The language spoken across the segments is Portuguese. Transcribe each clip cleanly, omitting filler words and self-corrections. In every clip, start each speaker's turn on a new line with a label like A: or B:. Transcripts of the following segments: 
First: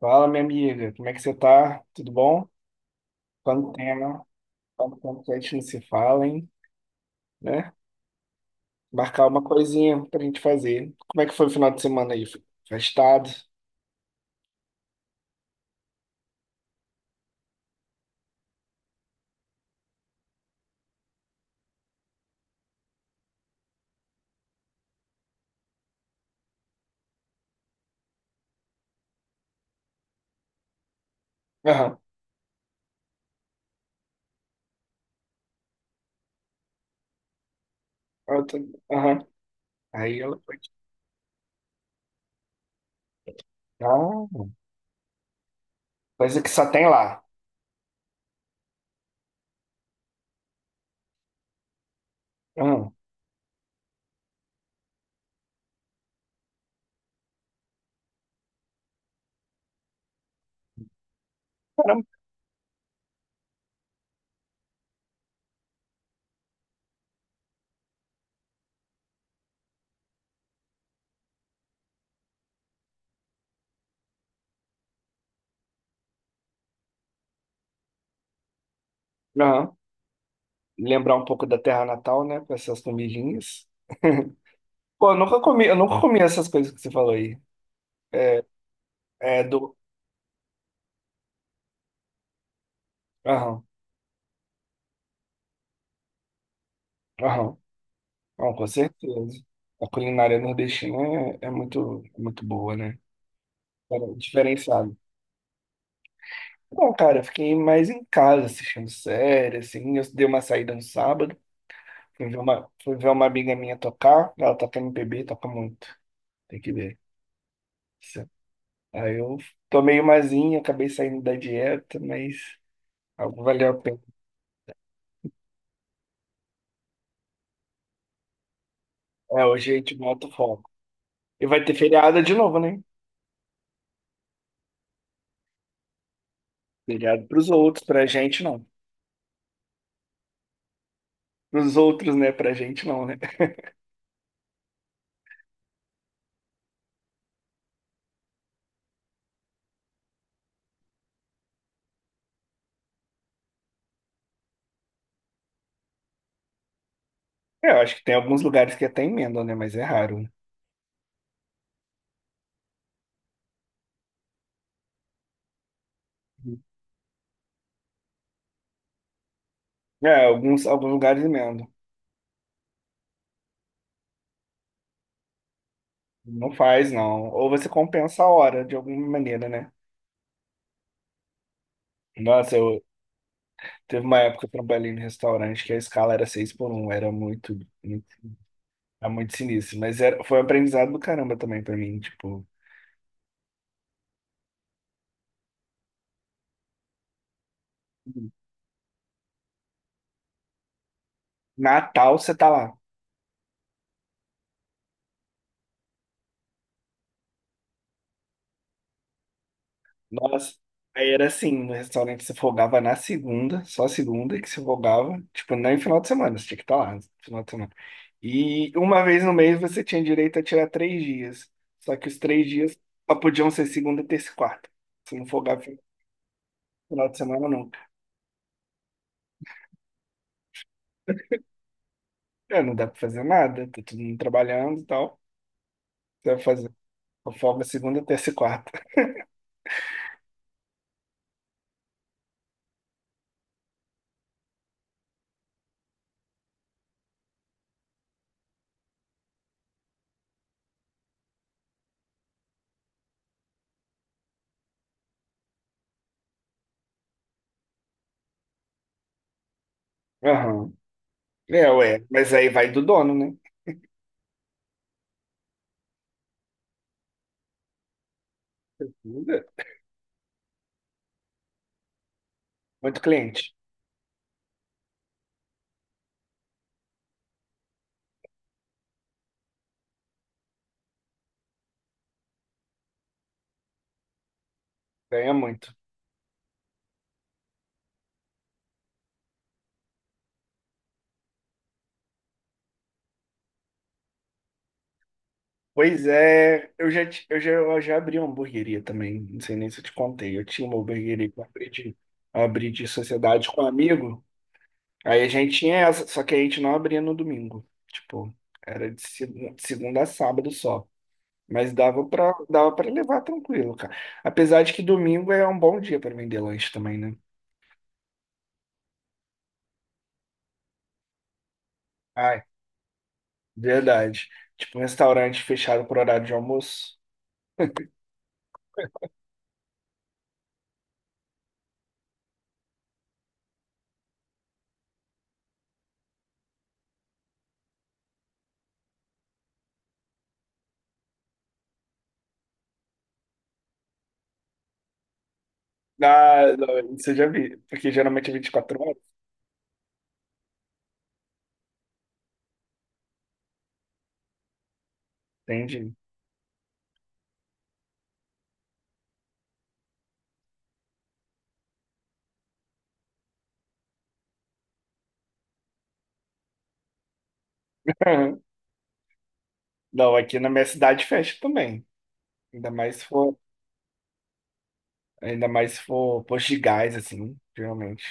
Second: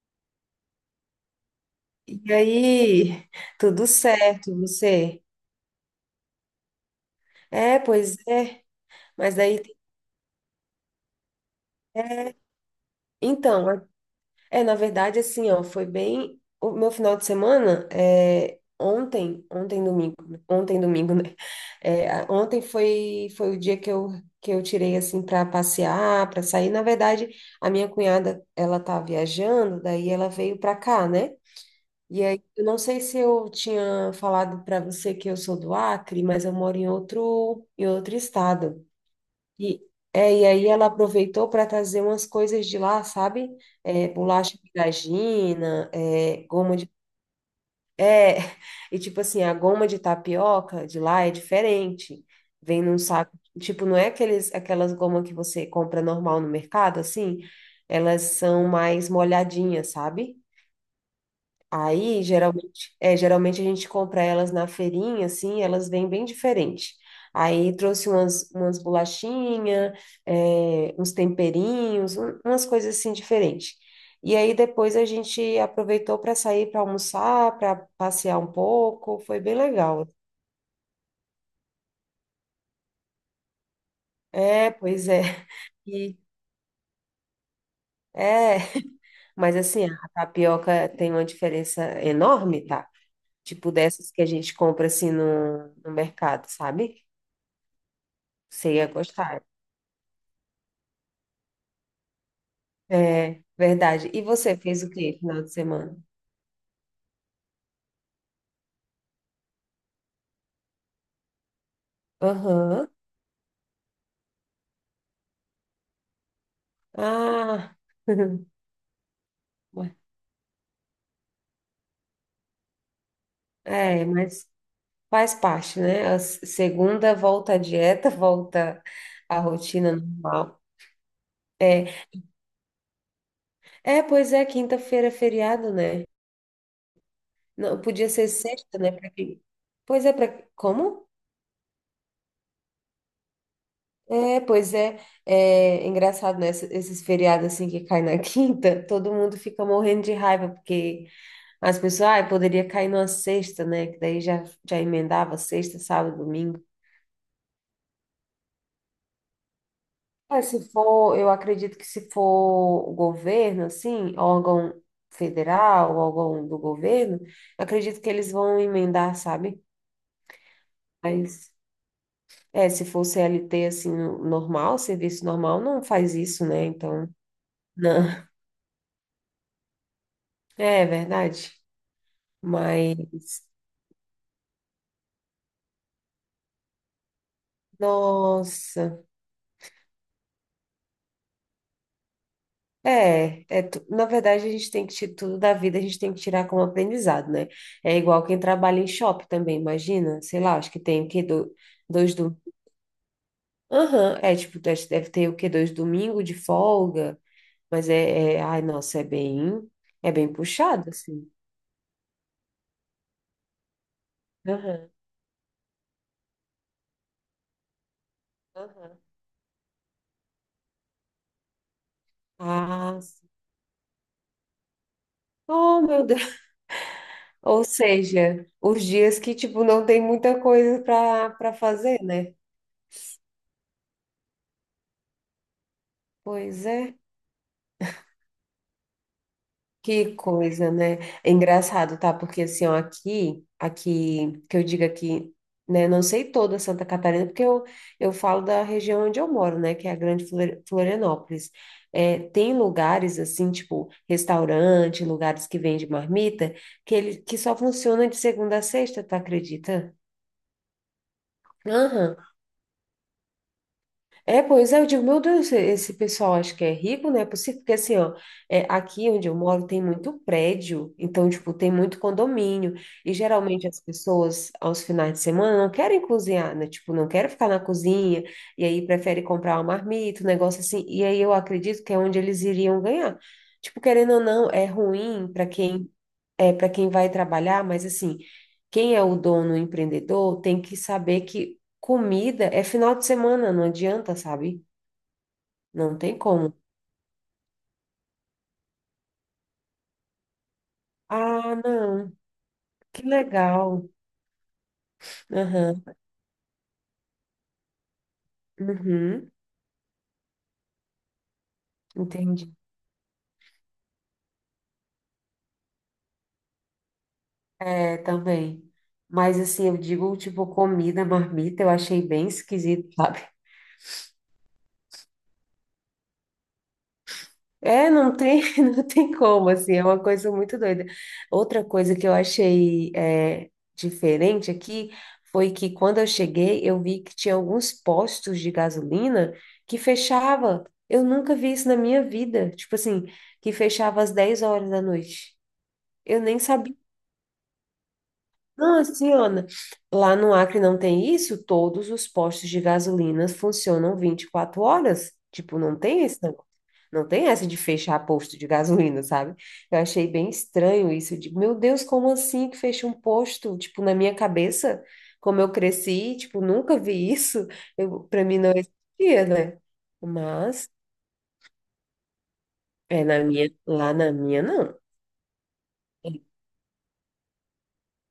A: Fala, minha amiga, como é que você tá? Tudo
B: E
A: bom?
B: aí,
A: Quanto
B: tudo
A: tempo?
B: certo,
A: Quanto tempo
B: você?
A: que a gente não se fala, hein? Né?
B: É, pois é,
A: Marcar
B: mas
A: uma
B: daí tem-
A: coisinha pra gente fazer. Como é que foi o final de semana aí?
B: é,
A: Foi festado?
B: então, é, é, na verdade, assim, ó, foi bem, o meu final de semana, ontem domingo, né? Ontem domingo, né, ontem foi, foi o dia que que eu tirei, assim, para passear, para sair, na verdade, a minha cunhada, ela tá viajando, daí ela veio para cá, né.
A: Aham.
B: E aí, eu não sei se eu tinha falado para você que eu sou do Acre, mas eu moro em outro
A: Eu tô-
B: estado.
A: Aham.
B: E,
A: Aí ela
B: e
A: foi.
B: aí ela aproveitou para trazer umas coisas de lá, sabe? É,
A: Ah,
B: bolacha de vagina,
A: coisa
B: é,
A: que só
B: goma
A: tem
B: de.
A: lá.
B: É, e tipo assim, a goma de tapioca de lá é diferente. Vem
A: Aham.
B: num saco. Tipo, não é aqueles, aquelas gomas que você compra normal no mercado, assim. Elas são mais molhadinhas, sabe?
A: Caramba.
B: Aí, geralmente a gente compra elas na feirinha, assim, elas vêm bem diferente. Aí trouxe umas, umas bolachinhas, uns temperinhos, umas coisas assim diferentes. E aí depois a gente aproveitou para sair para almoçar, para passear um pouco, foi bem
A: Aham.
B: legal.
A: Lembrar um pouco da terra natal, né? Com essas comidinhas.
B: É, pois
A: Pô,
B: é.
A: eu nunca
B: E,
A: comi essas coisas que você falou aí. É
B: é,
A: é
B: mas
A: do.
B: assim, a tapioca tem uma diferença enorme, tá?
A: Aham.
B: Tipo dessas que a gente compra assim no, no mercado, sabe?
A: Aham. Não, com
B: Você ia gostar.
A: certeza. A culinária nordestina é muito boa, né?
B: É, verdade.
A: Era
B: E você fez o
A: diferenciado.
B: quê final de semana?
A: Bom, cara, eu fiquei mais em casa assistindo série, assim. Eu dei uma saída no sábado,
B: Aham.
A: fui ver uma amiga minha tocar. Ela toca MPB, toca muito. Tem que ver.
B: Ah.
A: Isso. Aí eu
B: Ué,
A: tomei umazinha, acabei saindo da dieta, mas algo valeu a pena.
B: é, mas faz parte, né? A segunda volta à dieta, volta à
A: É, hoje a gente
B: rotina
A: bota o
B: normal.
A: foco. E vai ter
B: É,
A: feriado de novo, né?
B: quinta-feira é feriado, né?
A: Feriado pros
B: Não,
A: outros, pra
B: podia ser
A: gente não.
B: sexta, né? Pra quem... Pois é, para como?
A: Pros outros, né? Pra gente não, né?
B: É, pois é, é engraçado, né? Esses feriados assim que caem na quinta, todo mundo fica morrendo de raiva porque as pessoas, ah, poderia cair numa sexta, né? Que já emendava sexta, sábado, domingo.
A: É, eu acho que tem alguns lugares que até emendam, né? Mas é raro.
B: Mas se for, eu acredito que se for o governo, assim, órgão federal, órgão do governo, acredito que eles vão emendar, sabe?
A: É, alguns lugares
B: Mas,
A: emendam.
B: é, se for CLT, assim, normal, serviço normal, não faz isso,
A: Não
B: né?
A: faz,
B: Então,
A: não. Ou você compensa
B: não.
A: a hora de alguma maneira, né?
B: É verdade.
A: Nossa, eu
B: Mas,
A: Teve uma época que eu trabalhei no restaurante que a escala era 6 por um, era muito,
B: nossa.
A: era muito sinistro. Mas foi um aprendizado do caramba também pra mim. Tipo,
B: Na verdade, a gente tem que tirar tudo da vida, a gente tem que tirar como aprendizado, né? É igual quem trabalha em shopping também, imagina, sei lá, acho que tem o quê? Do, dois
A: Natal você
B: do.
A: tá lá.
B: Aham, é tipo, deve ter o quê? Dois domingo de folga, mas ai, nossa, é bem
A: Nossa,
B: puxado,
A: aí era
B: assim.
A: assim, no restaurante você folgava na segunda, só segunda que você
B: Aham,
A: folgava, tipo, não final de semana, você tinha que estar lá no final de semana. E
B: aham.
A: uma vez no mês você tinha direito a tirar três dias, só que os três dias
B: Ah,
A: só
B: sim.
A: podiam ser segunda, terça e quarta. Você não folgava no
B: Oh, meu Deus.
A: final de semana
B: Ou
A: nunca.
B: seja, os dias que, tipo, não tem muita coisa para fazer, né?
A: É, não dá pra fazer nada, tá todo mundo trabalhando e tal. Você vai
B: Pois
A: fazer
B: é.
A: só folga segunda, terça e quarta.
B: Que coisa, né? É engraçado, tá? Porque assim, ó, aqui, que eu digo aqui, né? Não sei toda Santa Catarina, porque eu falo da região onde eu moro, né? Que é a Grande Florianópolis. É, tem lugares assim, tipo restaurante, lugares que vende marmita, que ele que só funciona de segunda a sexta, tu acredita?
A: Aham. É, ué,
B: Aham.
A: mas aí vai do dono, né?
B: Eu digo, meu Deus, esse pessoal acho que é rico, né? É possível, porque assim, ó, é, aqui onde eu
A: Muda.
B: moro tem muito prédio, então, tipo, tem muito condomínio,
A: Muito
B: e
A: cliente,
B: geralmente as pessoas, aos finais de semana, não querem cozinhar, né? Tipo, não querem ficar na cozinha, e aí prefere comprar uma marmita, um negócio assim, e aí eu acredito que é onde eles iriam ganhar. Tipo, querendo ou não, é ruim
A: ganha
B: para
A: muito.
B: quem é para quem vai trabalhar, mas assim, quem é o dono, o empreendedor, tem que saber que comida é final de semana, não adianta, sabe? Não
A: Pois
B: tem como.
A: é, eu já, ti- eu já abri uma hamburgueria também, não sei nem se eu te contei. Eu tinha uma hamburgueria que
B: Ah, não,
A: eu abri de
B: que
A: sociedade com um
B: legal.
A: amigo. Aí a gente tinha
B: Aham,
A: essa, só que a gente não abria no domingo. Tipo, era de
B: uhum,
A: segunda, segunda a sábado só. Mas
B: entendi.
A: dava pra levar tranquilo, cara. Apesar de que domingo é um bom dia pra vender lanche também, né?
B: É, também. Mas assim, eu digo, tipo, comida, marmita, eu achei bem
A: Ai,
B: esquisito, sabe?
A: verdade. Tipo, um restaurante fechado por horário de almoço.
B: É, não tem, não tem como, assim, é uma coisa muito doida. Outra coisa que eu achei é, diferente aqui foi que quando eu cheguei, eu vi que tinha alguns postos de gasolina que fechava. Eu nunca vi isso na minha vida. Tipo assim, que fechava às 10 horas da noite. Eu nem
A: Ah, não, isso eu já vi, porque geralmente é 24
B: não,
A: horas,
B: assim, Ana, lá no Acre não tem isso? Todos os postos de gasolina funcionam 24 horas. Tipo, não
A: entende?
B: tem esse negócio. Não tem essa de fechar posto de gasolina, sabe? Eu achei bem estranho isso. Eu digo, meu Deus, como assim que fecha um posto? Tipo, na minha cabeça, como eu cresci, tipo, nunca vi isso. Eu, pra mim não existia, né?
A: Não, aqui na minha
B: Mas,
A: cidade fecha também. Ainda mais se for,
B: lá na minha, não.
A: ainda mais se for posto de gás, assim, geralmente.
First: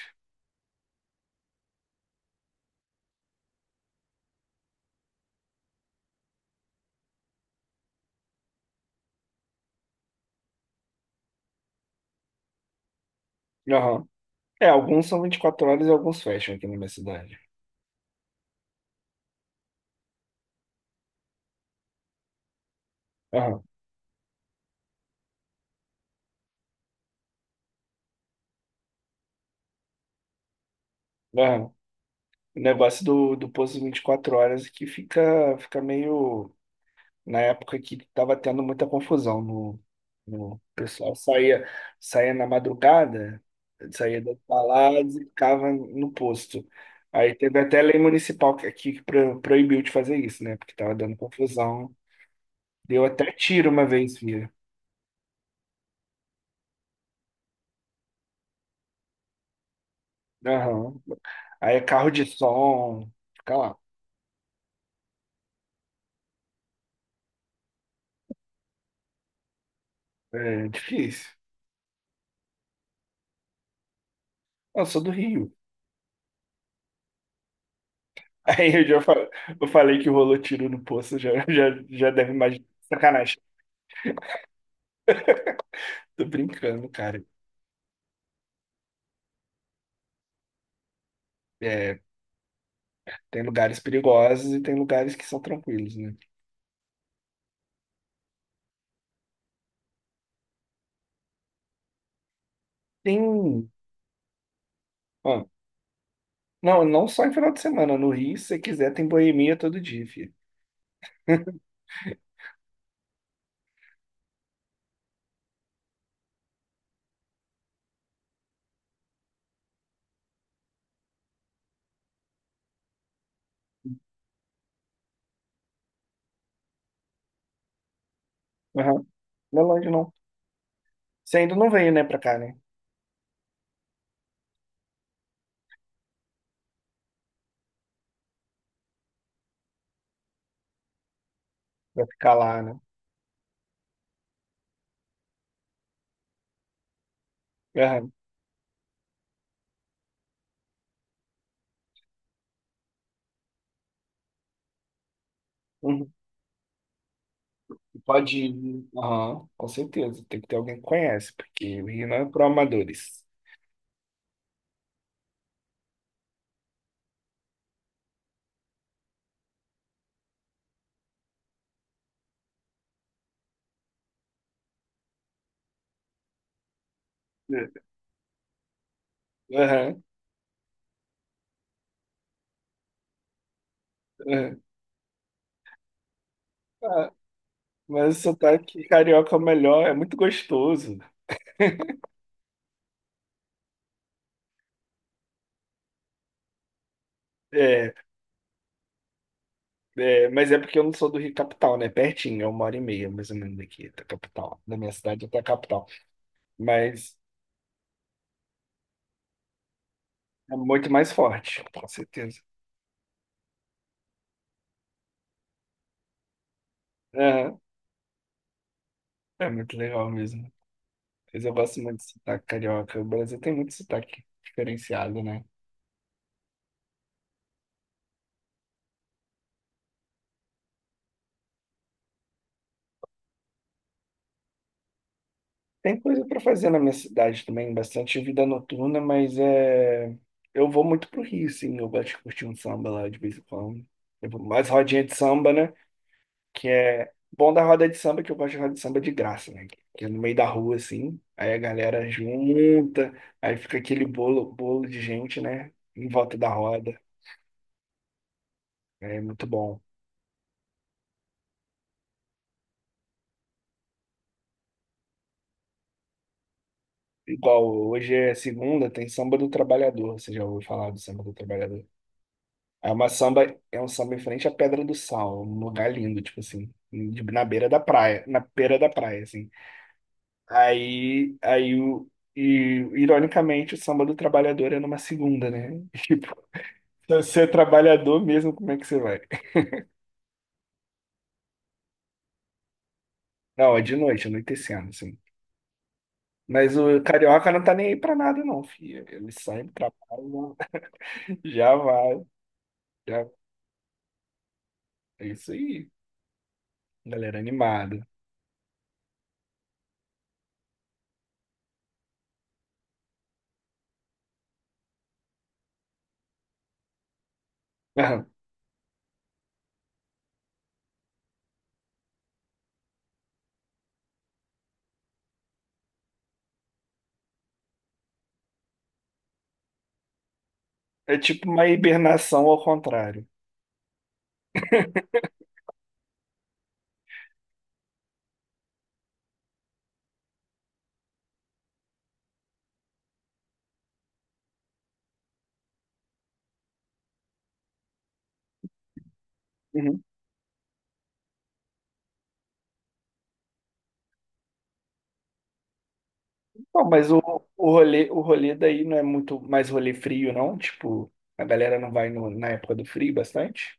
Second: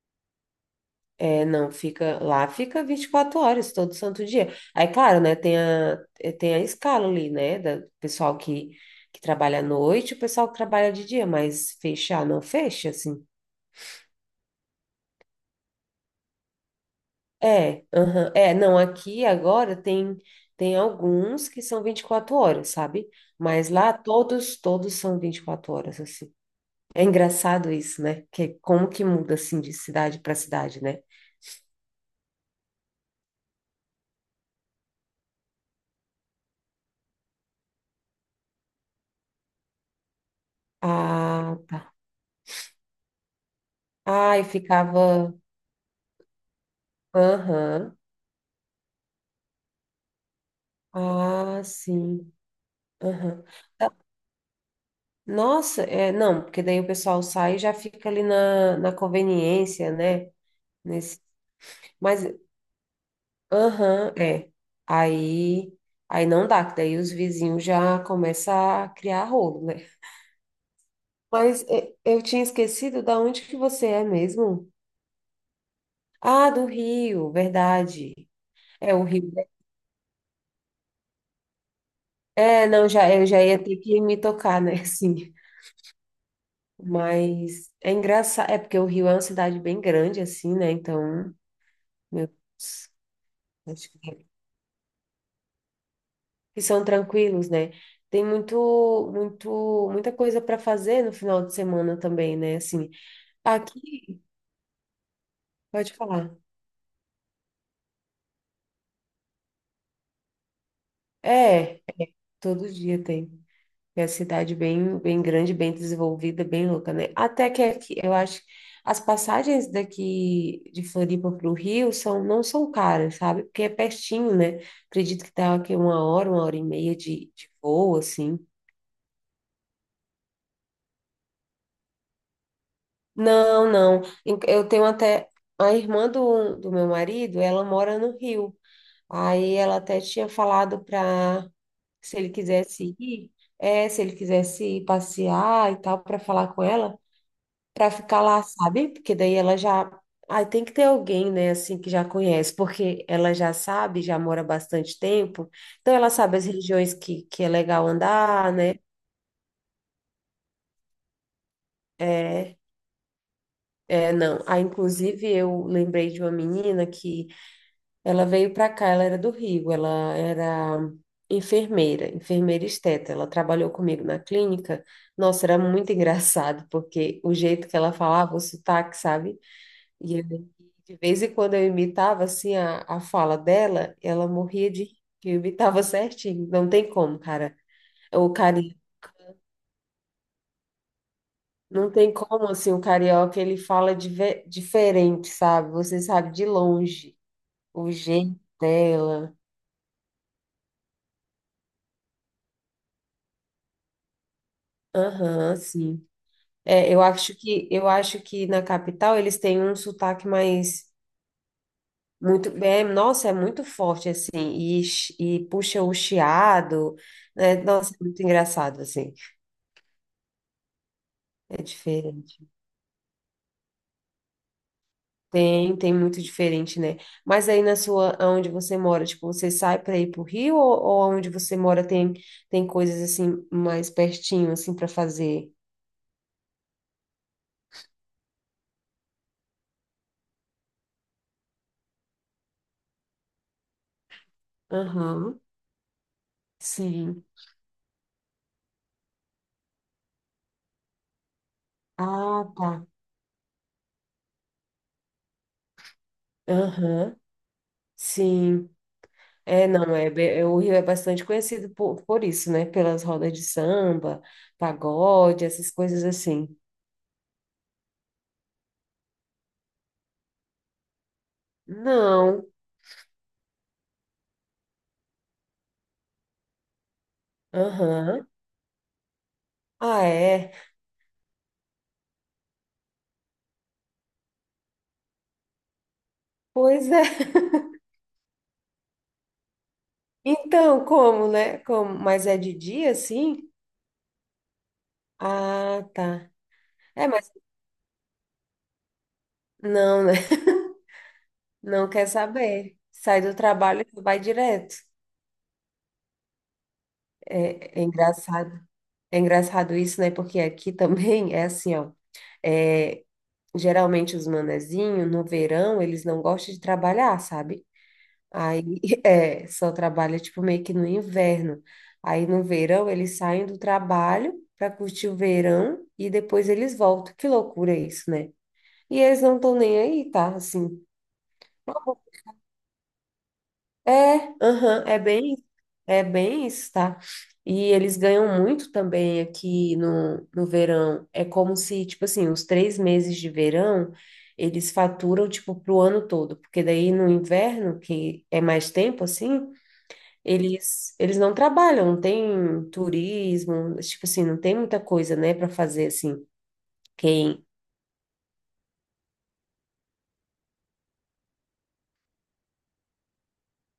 B: É, não, fica lá, fica 24 horas todo santo dia. Aí, claro, né, tem a escala ali, né, da do pessoal que trabalha à noite, o pessoal que trabalha de dia, mas fechar não fecha, assim.
A: Aham. É, alguns são 24 horas e alguns fecham aqui na minha cidade.
B: Não, aqui agora tem alguns que são 24 horas, sabe?
A: Aham,
B: Mas lá todos, todos são 24 horas, assim. É engraçado isso, né? Que é como que muda assim de cidade para cidade, né?
A: aham. O negócio do posto 24 horas que fica meio, na época que estava tendo muita confusão no, no o pessoal
B: Ah, tá.
A: saía na madrugada, saía das
B: Ai,
A: baladas e
B: ficava.
A: ficava no posto. Aí teve até
B: Aham.
A: lei municipal que aqui que proibiu de fazer isso, né? Porque estava dando
B: Ah,
A: confusão.
B: sim.
A: Deu até
B: Aham.
A: tiro uma
B: Ah,
A: vez, via.
B: nossa, é, não, porque daí o pessoal sai e já fica ali na, na conveniência, né?
A: Aham.
B: Nesse,
A: Aí é carro
B: mas,
A: de som, fica lá.
B: aham, é. Aí, aí não dá, que daí os vizinhos já começam a criar rolo, né?
A: É difícil.
B: Mas é, eu tinha esquecido da onde que você é mesmo?
A: Eu sou do Rio.
B: Ah, do Rio, verdade.
A: Aí
B: É o Rio.
A: eu falei que rolou tiro no poço, já deve imaginar.
B: É, não, já, eu
A: Sacanagem.
B: já ia ter que me tocar, né? Assim.
A: Tô brincando, cara.
B: Mas é engraçado, é porque o Rio é uma cidade bem grande, assim, né? Então,
A: É,
B: meu Deus,
A: tem lugares
B: acho
A: perigosos e tem lugares que são tranquilos, né?
B: que são tranquilos, né? Tem muito, muito, muita coisa para fazer no final de semana também, né? Assim,
A: Tem.
B: aqui,
A: Ah,
B: pode falar.
A: não, não só em final de semana. No Rio, se você quiser, tem boemia todo dia, filho.
B: É, todo dia tem. É a cidade bem, bem grande, bem desenvolvida, bem louca, né? Até que aqui, eu acho, as passagens daqui de Floripa para o Rio são, não são caras, sabe? Porque é pertinho, né? Acredito que tá aqui uma hora, 1 hora e meia de voo, assim.
A: Aham. Não é longe, não. Você ainda não veio, né, pra cá, né?
B: Não, não. Eu tenho até. A irmã do, do meu marido, ela mora no Rio. Aí ela até tinha falado
A: Vai
B: se ele
A: ficar lá, né?
B: quisesse ir, é, se ele quisesse ir passear e tal, para falar com ela. Para
A: Aham.
B: ficar lá, sabe? Porque daí ela já. Ai tem que ter alguém, né, assim, que já conhece, porque ela já sabe, já mora bastante tempo, então ela
A: Uhum.
B: sabe as regiões que é legal
A: Pode
B: andar, né?
A: ir. Aham, com certeza. Tem que ter alguém que conhece, porque o Rio não é para
B: É,
A: amadores.
B: não. Ah, inclusive, eu lembrei de uma menina que ela veio para cá, ela era do Rio, ela era enfermeira, enfermeira esteta, ela trabalhou comigo na clínica. Nossa, era muito engraçado, porque o jeito que
A: É.
B: ela falava, o sotaque, sabe?
A: Aham,
B: E de vez em quando eu imitava assim a fala dela, ela
A: aham.
B: morria de rir, que eu imitava certinho. Não tem
A: Ah,
B: como, cara.
A: mas o
B: O cari...
A: sotaque carioca é o melhor, é muito gostoso.
B: Não tem como assim, o carioca ele fala diferente, sabe? Você sabe de longe o
A: É,
B: jeito dela.
A: é, mas é porque eu não sou do Rio Capital, né? Pertinho, é 1 hora e meia, mais ou menos, daqui, da capital. Da minha cidade até a
B: Aham,
A: capital.
B: sim.
A: Mas
B: Eu acho que na capital eles têm um sotaque
A: é muito
B: mais
A: mais forte, com certeza.
B: muito, é, nossa, é muito forte assim e, e puxa o chiado, né?
A: Aham,
B: Nossa, é muito engraçado assim.
A: é, muito legal mesmo. Mas eu
B: É
A: gosto muito de
B: diferente.
A: sotaque carioca. O Brasil tem muito sotaque diferenciado, né?
B: Tem, tem muito diferente, né? Mas aí na sua, onde você mora, tipo, você sai para ir pro Rio ou onde você mora tem coisas assim mais pertinho assim para fazer?
A: Tem coisa para fazer na minha cidade também, bastante vida noturna, mas é... eu vou muito pro Rio, sim. Eu gosto de curtir um samba lá de vez em quando. Eu vou mais rodinha de
B: Aham.
A: samba, né? Que é
B: Sim.
A: bom da roda de samba, que eu gosto de roda de samba de graça, né? Que é no meio da rua, assim, aí a galera
B: Ah, tá.
A: junta, aí fica aquele bolo, bolo de gente, né? Em volta da roda.
B: Aham. Sim.
A: É muito
B: É,
A: bom.
B: não, é, be- é, o Rio é bastante conhecido por isso, né? Pelas rodas de samba, pagode, essas coisas assim.
A: Igual hoje é segunda, tem samba do trabalhador. Você já ouviu falar do samba do trabalhador?
B: Não.
A: É uma samba, é um samba em frente à Pedra do Sal, um lugar lindo, tipo assim, na beira da praia,
B: Aham.
A: na beira da praia, assim.
B: Ah, é.
A: Aí, aí o, e ironicamente o samba do trabalhador é numa segunda, né?
B: Pois é.
A: Se você é trabalhador mesmo, como é que você vai?
B: Então, como, né? Como, mas é de dia, assim?
A: Não, é de noite, anoitecendo, assim.
B: Ah, tá.
A: Mas o
B: É, mas
A: carioca não tá nem aí pra nada, não, filho. Ele sai do
B: não, né?
A: trabalho, já
B: Não quer
A: vai.
B: saber. Sai
A: Já...
B: do trabalho e vai direto.
A: É isso aí, galera
B: É, é
A: animada.
B: engraçado. É engraçado isso, né? Porque aqui também é assim, ó. É, geralmente os manezinhos, no verão, eles não gostam de trabalhar, sabe? Aí, é, só trabalha, tipo, meio que no inverno. Aí, no verão, eles saem do trabalho para curtir o verão e depois eles voltam. Que loucura isso, né? E eles não estão nem aí, tá? Assim.
A: É tipo uma hibernação ao contrário.
B: É, aham, é bem, é bem isso, tá? E eles ganham muito também aqui no, no verão. É como se, tipo assim, os 3 meses de verão, eles faturam, tipo, pro ano todo. Porque daí no inverno, que é mais tempo, assim,
A: Uhum.
B: eles não trabalham, não tem turismo, tipo assim, não tem muita coisa, né, para fazer, assim.
A: Pô, mas o,
B: Quem...
A: o rolê daí não é muito mais rolê frio, não? Tipo, a galera não vai na época do frio bastante?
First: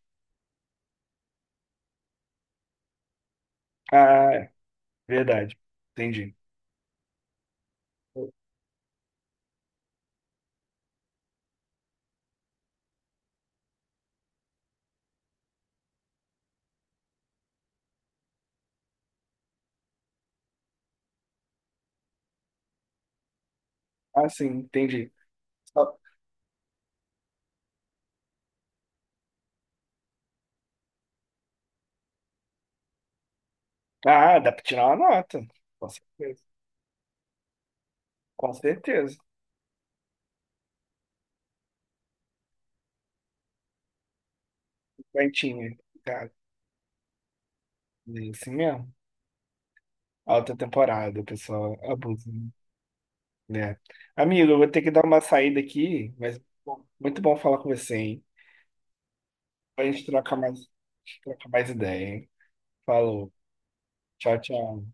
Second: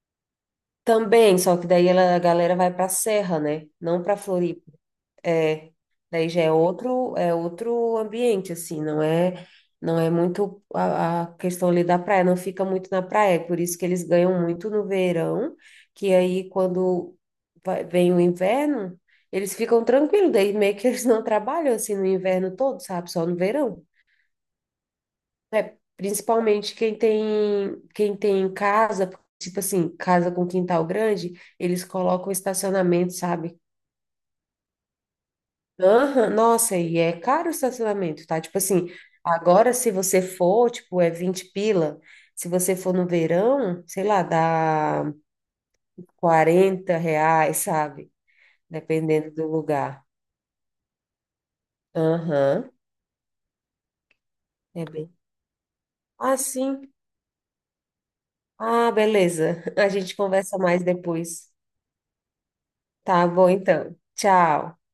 B: Também, só que a galera vai pra serra, né? Não pra
A: Ah, é,
B: Floripa.
A: verdade.
B: É, daí
A: Entendi.
B: já é outro ambiente, assim, não é, não é muito a questão ali da praia, não fica muito na praia, é por isso que eles ganham muito no verão, que aí quando vem o inverno, eles ficam tranquilos, daí meio que eles não trabalham assim no inverno todo, sabe? Só no verão.
A: Ah, sim, entendi.
B: É,
A: Só-
B: principalmente quem tem casa, tipo assim, casa com quintal grande, eles colocam estacionamento, sabe?
A: Ah, dá pra tirar uma nota. Nossa.
B: Aham, nossa, e é caro o estacionamento, tá?
A: Com
B: Tipo assim,
A: certeza.
B: agora se você for, tipo, é 20 pila. Se você for no verão, sei lá, dá
A: Quentinha, cara.
B: R$ 40,
A: É
B: sabe?
A: isso mesmo.
B: Dependendo do lugar.
A: Alta temporada, o pessoal abusa,
B: Aham,
A: né? Amigo, eu vou ter
B: é
A: que dar
B: bem.
A: uma saída aqui,
B: Ah,
A: mas bom,
B: sim.
A: muito bom falar com você, hein?
B: Ah, beleza.
A: Pra
B: A
A: gente
B: gente conversa mais
A: trocar
B: depois.
A: mais ideia, hein?
B: Tá
A: Falou.
B: bom, então.
A: Tchau,
B: Tchau.
A: tchau.